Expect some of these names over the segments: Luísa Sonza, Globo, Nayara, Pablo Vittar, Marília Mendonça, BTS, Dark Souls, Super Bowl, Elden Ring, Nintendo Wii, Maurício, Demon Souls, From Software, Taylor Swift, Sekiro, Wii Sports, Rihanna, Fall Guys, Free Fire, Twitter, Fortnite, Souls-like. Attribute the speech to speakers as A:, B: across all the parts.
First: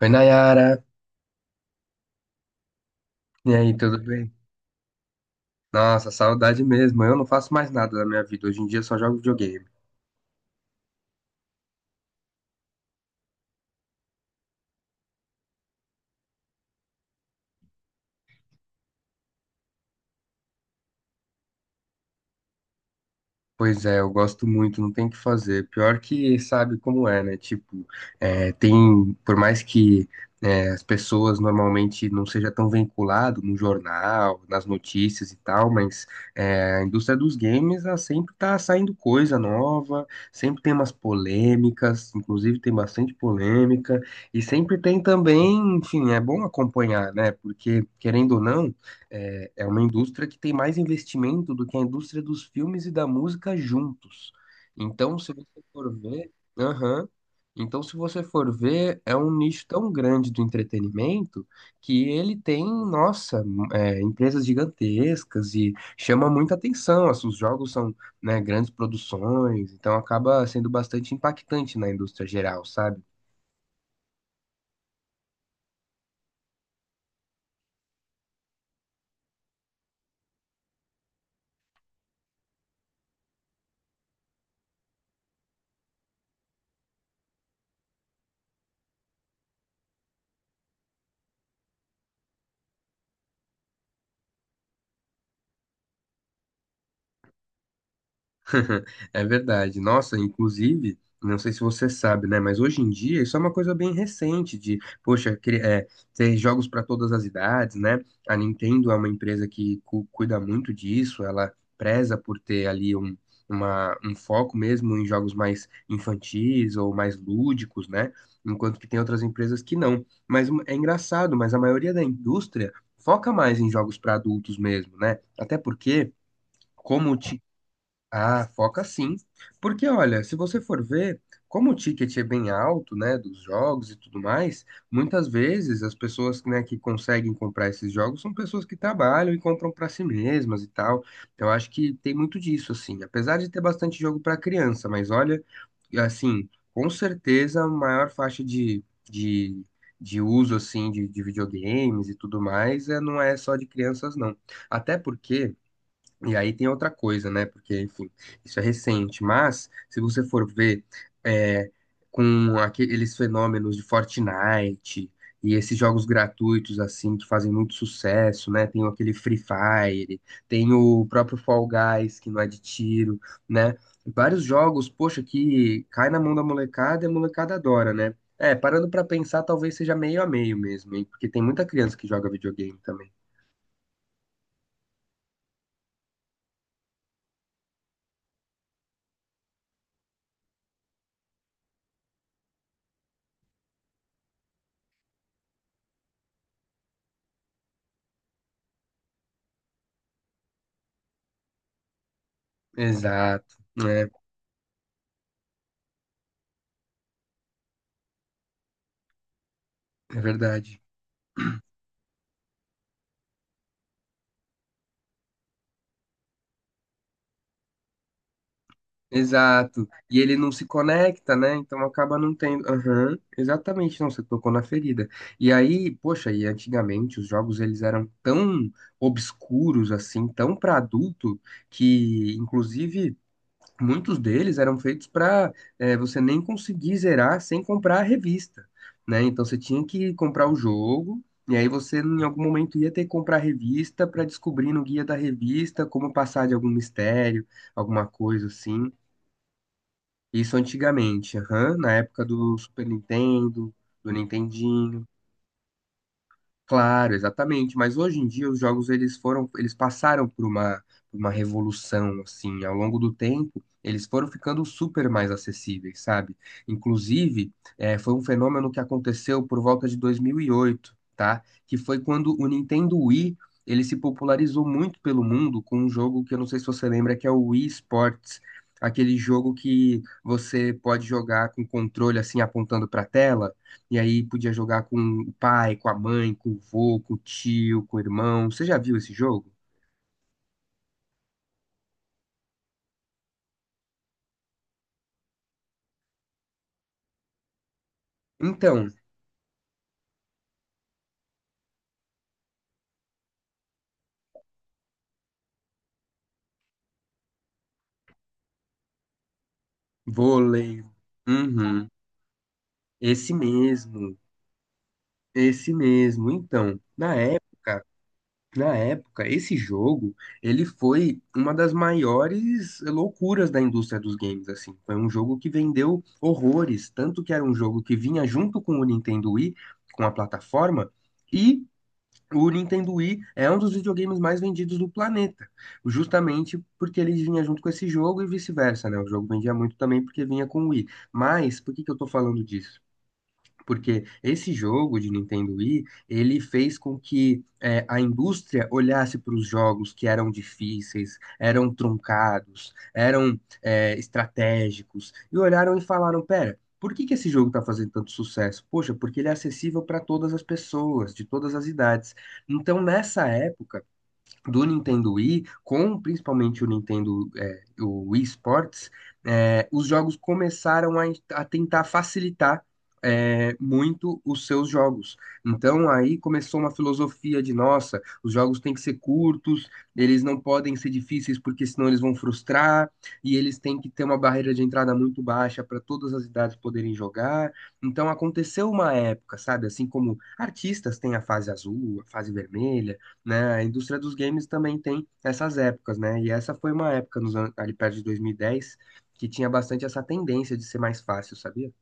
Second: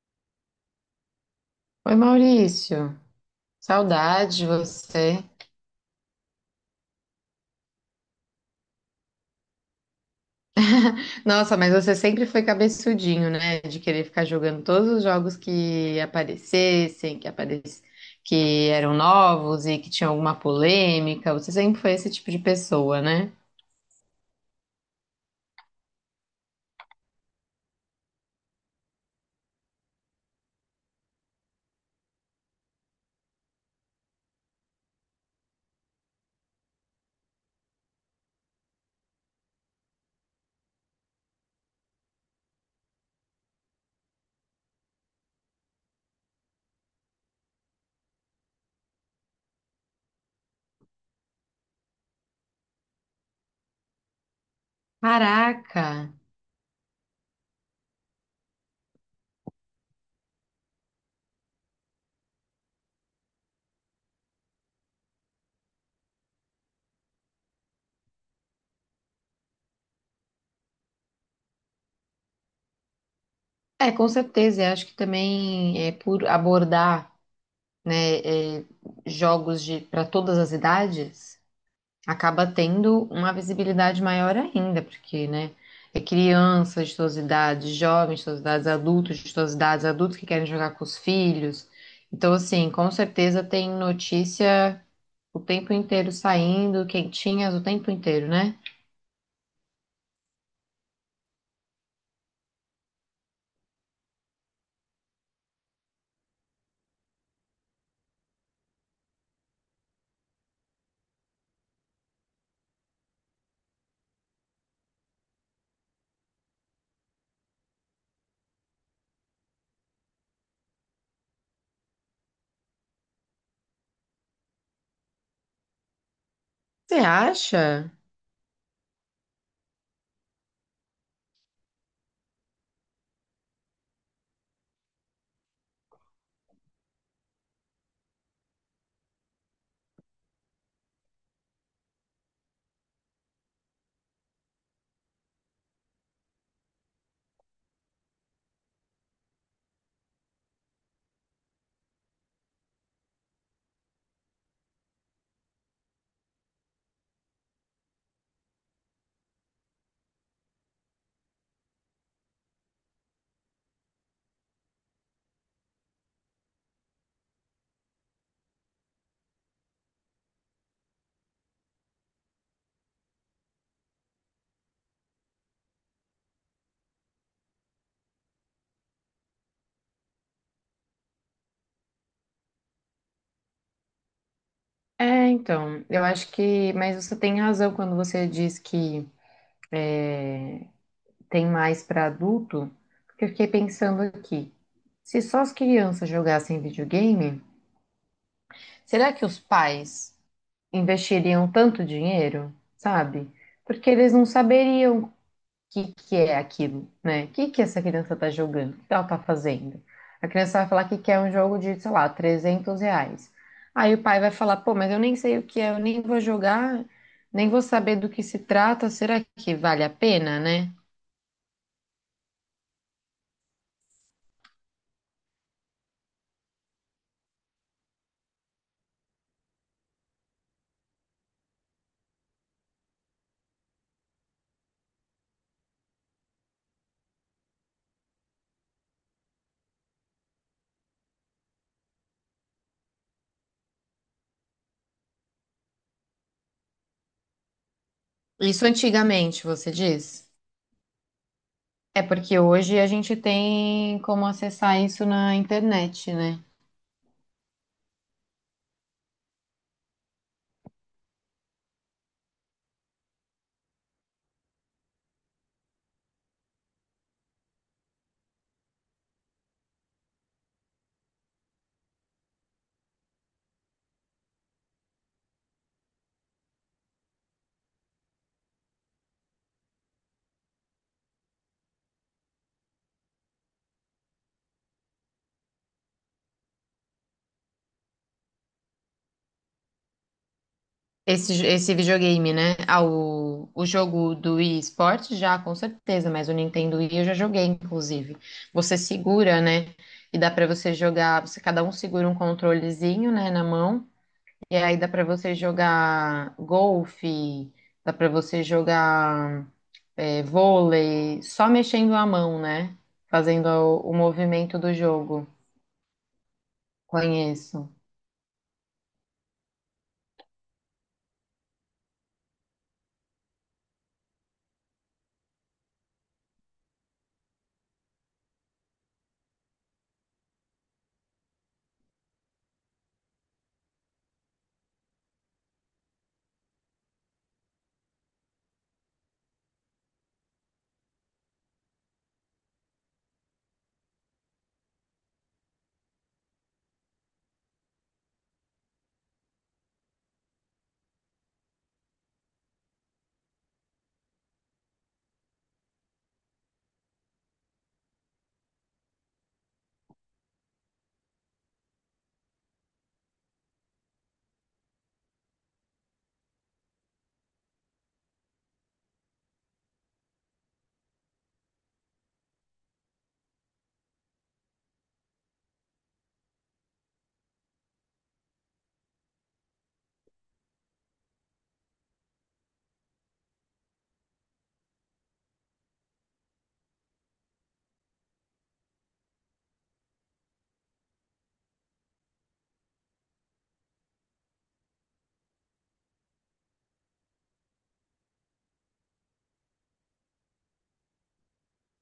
A: Oi, Nayara.
B: Oi, Maurício.
A: E aí, tudo bem?
B: Saudade de você.
A: Nossa, saudade mesmo. Eu não faço mais nada da minha vida. Hoje em dia eu só jogo videogame.
B: Nossa, mas você sempre foi cabeçudinho, né? De querer ficar jogando todos os jogos que aparecessem, que eram novos e que tinha alguma polêmica. Você sempre foi esse tipo de pessoa, né?
A: Pois é, eu gosto muito, não tem o que fazer. Pior que sabe como é, né? Tipo, tem, por mais que as pessoas normalmente não seja tão vinculado no jornal, nas notícias e tal, mas a indústria dos games, ela sempre tá saindo coisa nova, sempre tem umas polêmicas, inclusive tem bastante polêmica, e sempre tem também, enfim, é bom acompanhar, né? Porque, querendo ou não, é uma indústria que tem mais investimento do que a indústria dos filmes e da música juntos. Então, se você
B: Caraca!
A: for ver, aham. Então, se você for ver, é um nicho tão grande do entretenimento que ele tem, nossa, empresas gigantescas e chama muita atenção. Assim, os jogos são, né, grandes produções, então acaba sendo bastante impactante na indústria geral, sabe?
B: É, com certeza. Eu acho que também é por abordar, né, é, jogos de para todas as idades. Acaba tendo uma visibilidade maior ainda, porque, né, é crianças de todas as idades, jovens de todas as idades, adultos de todas as idades, adultos que querem jogar com os filhos. Então, assim, com certeza tem notícia o tempo inteiro saindo, quentinhas o tempo inteiro, né?
A: É verdade. Nossa, inclusive, não sei se você sabe, né? Mas hoje em dia isso é uma coisa bem recente de, poxa, ter jogos para todas as idades, né? A Nintendo é uma empresa que cuida muito disso, ela preza por ter ali um, um foco mesmo em jogos mais infantis ou mais lúdicos, né? Enquanto que tem outras empresas que não. Mas é engraçado, mas a maioria da indústria foca mais em jogos para adultos mesmo, né? Até porque
B: Você
A: como,
B: acha?
A: ah, foca sim. Porque, olha, se você for ver, como o ticket é bem alto, né, dos jogos e tudo mais, muitas vezes as pessoas, né, que conseguem comprar esses jogos são pessoas que trabalham e compram para si mesmas e tal. Então, eu acho que tem muito disso, assim. Apesar de ter bastante jogo para criança, mas olha, assim, com certeza a maior faixa de, de uso, assim, de videogames e tudo mais, é, não é só de crianças, não. Até porque. E aí tem outra coisa, né? Porque, enfim, isso é recente. Mas, se você for ver é, com aqueles fenômenos de Fortnite e esses jogos gratuitos, assim, que fazem muito sucesso, né? Tem aquele Free Fire, tem o próprio Fall Guys, que não é de tiro, né? Vários jogos, poxa, que cai na mão da molecada e a molecada adora, né? É, parando pra pensar, talvez seja meio a meio mesmo, hein? Porque tem muita criança que joga videogame também.
B: É, então, eu acho que, mas você tem razão quando você diz que tem mais para adulto, porque eu fiquei pensando aqui. Se só as crianças jogassem videogame, será que os pais investiriam tanto dinheiro, sabe?
A: Exato,
B: Porque
A: né?
B: eles não saberiam o que que é aquilo, né? O que que essa criança tá jogando? O que ela tá fazendo?
A: É
B: A criança vai
A: verdade.
B: falar que quer um jogo de, sei lá, 300 reais. Aí o pai vai falar, pô, mas eu nem sei o que é, eu nem vou jogar, nem vou saber do que se trata, será que vale
A: Exato.
B: a
A: E ele
B: pena,
A: não se
B: né?
A: conecta, né? Então acaba não tendo. Aham, exatamente. Não, você tocou na ferida. E aí, poxa, e antigamente os jogos eles eram tão obscuros assim, tão para adulto, que inclusive muitos deles eram feitos para você nem conseguir zerar sem comprar a revista, né? Então você tinha que comprar o jogo. E aí você em algum momento ia ter que comprar a revista para descobrir no guia da revista como passar de algum mistério, alguma coisa
B: Isso
A: assim.
B: antigamente, você diz?
A: Isso antigamente, aham, na
B: É
A: época
B: porque
A: do
B: hoje
A: Super
B: a gente
A: Nintendo,
B: tem
A: do
B: como acessar
A: Nintendinho.
B: isso na internet, né?
A: Claro, exatamente. Mas hoje em dia os jogos eles foram, eles passaram por uma revolução assim. Ao longo do tempo, eles foram ficando super mais acessíveis, sabe? Inclusive, foi um fenômeno que aconteceu por volta de 2008, tá? Que foi quando o Nintendo Wii ele se popularizou muito pelo mundo com um jogo que eu não sei se você lembra, que é o Wii Sports, aquele jogo que você pode jogar com controle assim apontando para a tela. E aí podia jogar com o pai, com a mãe, com o vô, com o tio, com o irmão. Você já viu esse jogo?
B: Esse videogame, né? Ah, o jogo do Wii Sports já, com certeza, mas o Nintendo Wii eu já joguei, inclusive. Você
A: Então,
B: segura, né? E dá pra você jogar, você cada um segura um controlezinho, né, na mão, e aí dá pra você jogar golfe, dá pra você jogar
A: vôlei.
B: vôlei, só
A: Uhum.
B: mexendo a mão, né?
A: Esse
B: Fazendo o
A: mesmo.
B: movimento do jogo.
A: Esse mesmo. Então,
B: Conheço.
A: na época, esse jogo, ele foi uma das maiores loucuras da indústria dos games, assim. Foi um jogo que vendeu horrores, tanto que era um jogo que vinha junto com o Nintendo Wii, com a plataforma, e o Nintendo Wii é um dos videogames mais vendidos do planeta, justamente porque ele vinha junto com esse jogo e vice-versa, né? O jogo vendia muito também porque vinha com o Wii. Mas, por que que eu tô falando disso? Porque esse jogo de Nintendo Wii, ele fez com que a indústria olhasse para os jogos que eram difíceis, eram truncados, eram estratégicos, e olharam e falaram, pera, por que que esse jogo está fazendo tanto sucesso? Poxa, porque ele é acessível para todas as pessoas, de todas as idades. Então, nessa época, do Nintendo Wii, com principalmente o Nintendo, é, o Wii Sports, é, os jogos começaram a tentar facilitar muito os seus jogos. Então aí começou uma filosofia de, nossa, os jogos têm que ser curtos, eles não podem ser difíceis porque senão eles vão frustrar, e eles têm que ter uma barreira de entrada muito baixa para todas as idades poderem jogar. Então aconteceu uma época, sabe? Assim como artistas têm a fase azul, a fase vermelha, né? A indústria dos games também tem essas épocas, né? E essa foi uma época nos ali perto de 2010 que tinha bastante essa tendência de ser mais fácil, sabia?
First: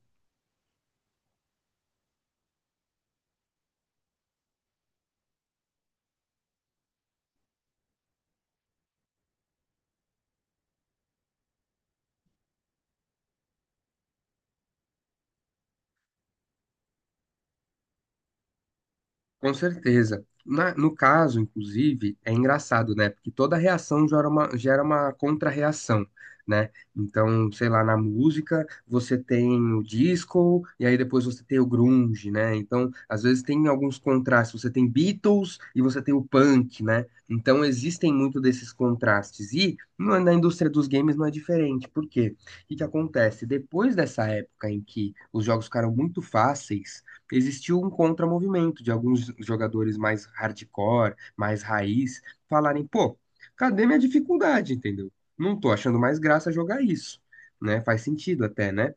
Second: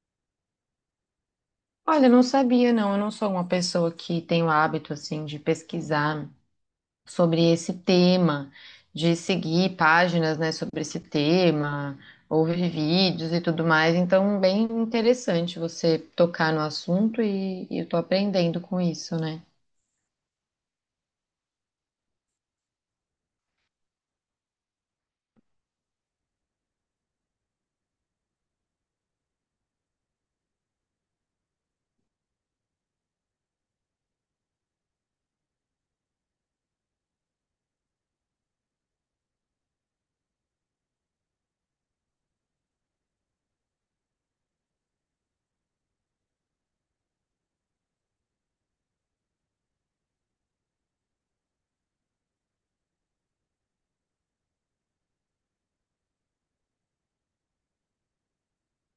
B: Olha, eu não sabia, não. Eu não sou uma pessoa que tem o hábito, assim, de pesquisar sobre esse tema, de seguir páginas, né, sobre esse tema, ouvir vídeos e tudo mais. Então, bem interessante você tocar no assunto e eu tô aprendendo com isso, né?
A: Com certeza. No caso, inclusive, é engraçado, né? Porque toda reação gera uma contra-reação, né? Então, sei lá, na música você tem o disco e aí depois você tem o grunge, né? Então, às vezes tem alguns contrastes. Você tem Beatles e você tem o punk, né? Então, existem muito desses contrastes. E na indústria dos games não é diferente. Por quê? O que que acontece? Depois dessa época em que os jogos ficaram muito fáceis existiu um contramovimento de alguns jogadores mais hardcore, mais raiz, falarem, pô, cadê minha dificuldade, entendeu? Não tô achando mais graça jogar isso, né? Faz sentido até, né?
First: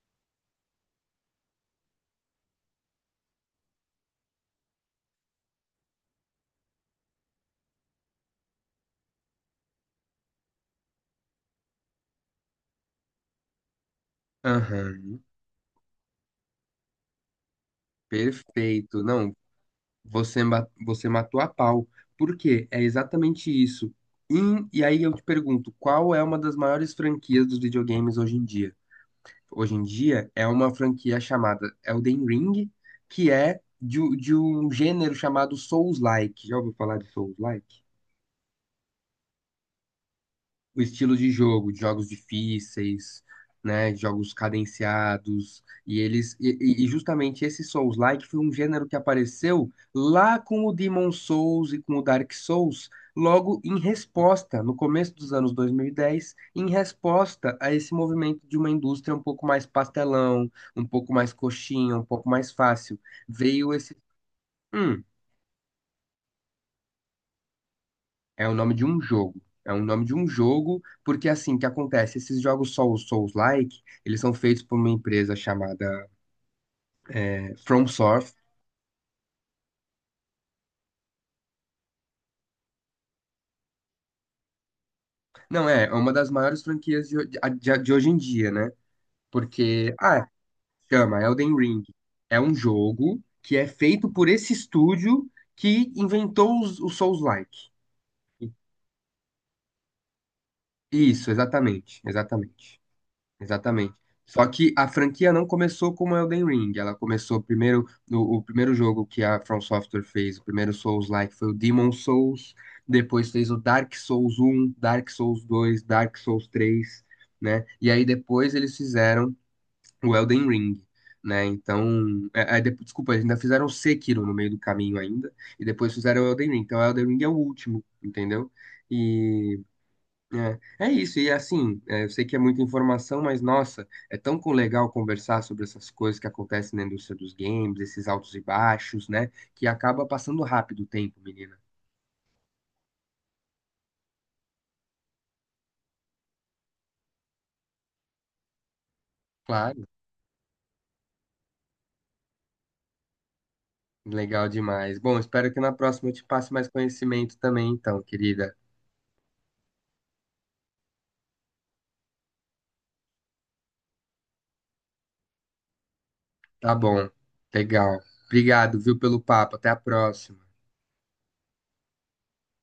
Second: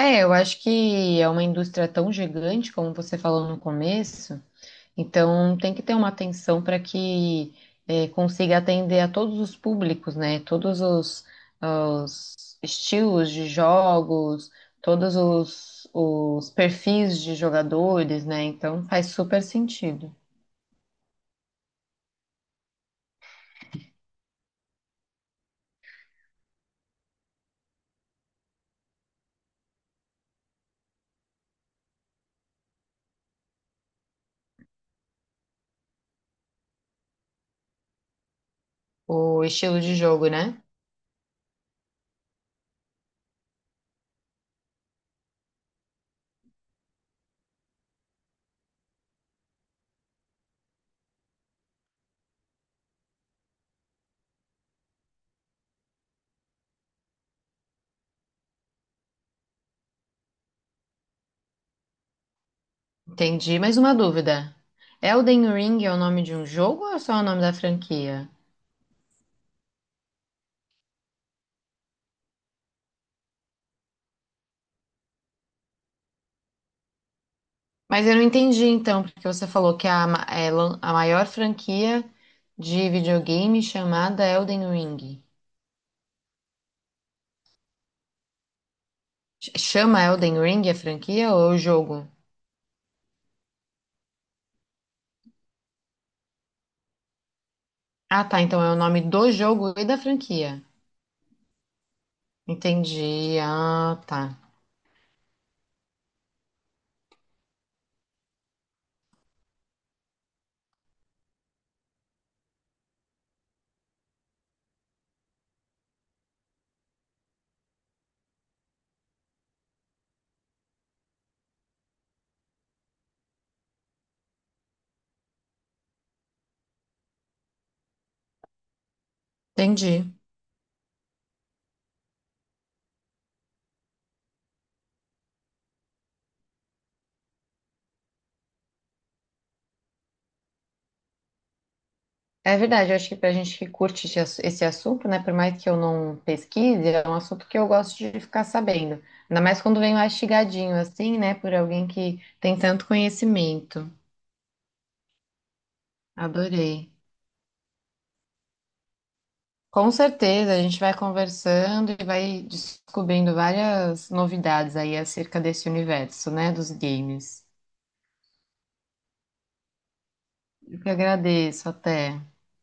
B: É, eu acho que é uma indústria tão gigante, como você falou no começo, então tem que ter uma atenção para que consiga atender a todos os públicos, né? Todos os estilos de jogos,
A: Aham,
B: todos os perfis de jogadores, né? Então
A: perfeito.
B: faz
A: Não,
B: super sentido
A: você, você matou a pau. Por quê? É exatamente isso. E aí eu te pergunto, qual é uma das maiores franquias dos videogames hoje em dia? Hoje em dia é uma franquia chamada Elden Ring, que é de um gênero chamado Souls-like. Já ouviu falar de Souls-like?
B: o estilo de jogo, né?
A: O estilo de jogo, de jogos difíceis, né, de jogos cadenciados, e e justamente esse Souls-like foi um gênero que apareceu lá com o Demon Souls e com o Dark Souls, logo em resposta, no começo dos anos 2010, em resposta a esse movimento de uma indústria um pouco mais pastelão, um pouco mais coxinha, um pouco mais fácil.
B: Entendi.
A: Veio
B: Mais uma
A: esse
B: dúvida.
A: Hum.
B: Elden Ring é o nome de um jogo ou é só o nome da franquia?
A: É o nome de um jogo. É o nome de um jogo, porque assim, o que acontece? Esses jogos Souls-like, eles são feitos por uma empresa chamada From
B: Mas eu não
A: Software.
B: entendi então, porque você falou que é a, ma- é lan- a maior franquia de videogame chamada Elden Ring.
A: Não, é, é uma das maiores franquias de, ho- de hoje em dia, né? Porque,
B: Chama
A: ah,
B: Elden Ring a
A: chama
B: franquia ou é
A: Elden
B: o
A: Ring.
B: jogo?
A: É um jogo que é feito por esse estúdio que inventou os Souls-like.
B: Ah, tá. Então é o nome do jogo e da franquia.
A: Isso, exatamente, exatamente.
B: Entendi.
A: Exatamente.
B: Ah, tá.
A: Só que a franquia não começou como Elden Ring, ela começou primeiro no o primeiro jogo que a From Software fez, o primeiro Souls-like foi o Demon Souls, depois fez o Dark Souls um, Dark Souls dois, Dark Souls três, né? E aí depois eles fizeram o Elden Ring, né? Então, desculpa, eles ainda fizeram o Sekiro no meio do caminho ainda, e depois fizeram o Elden Ring. Então, o Elden Ring é o último, entendeu?
B: Entendi.
A: É, é isso, e assim, é, eu sei que é muita informação, mas nossa, é tão legal conversar sobre essas coisas que acontecem na indústria dos games, esses altos e baixos, né? Que acaba passando rápido o tempo, menina.
B: É verdade, eu acho que pra gente que curte esse assunto, né, por mais que eu não pesquise, é um assunto que eu gosto de ficar sabendo. Ainda mais quando
A: Claro,
B: vem mastigadinho assim, né, por alguém que tem tanto conhecimento.
A: legal demais. Bom, espero que na próxima eu te passe mais
B: Adorei.
A: conhecimento também, então, querida.
B: Com certeza, a gente vai conversando e vai descobrindo várias novidades aí acerca desse universo, né, dos
A: Tá bom,
B: games.
A: legal. Obrigado, viu, pelo papo. Até a próxima.
B: Eu que agradeço, até.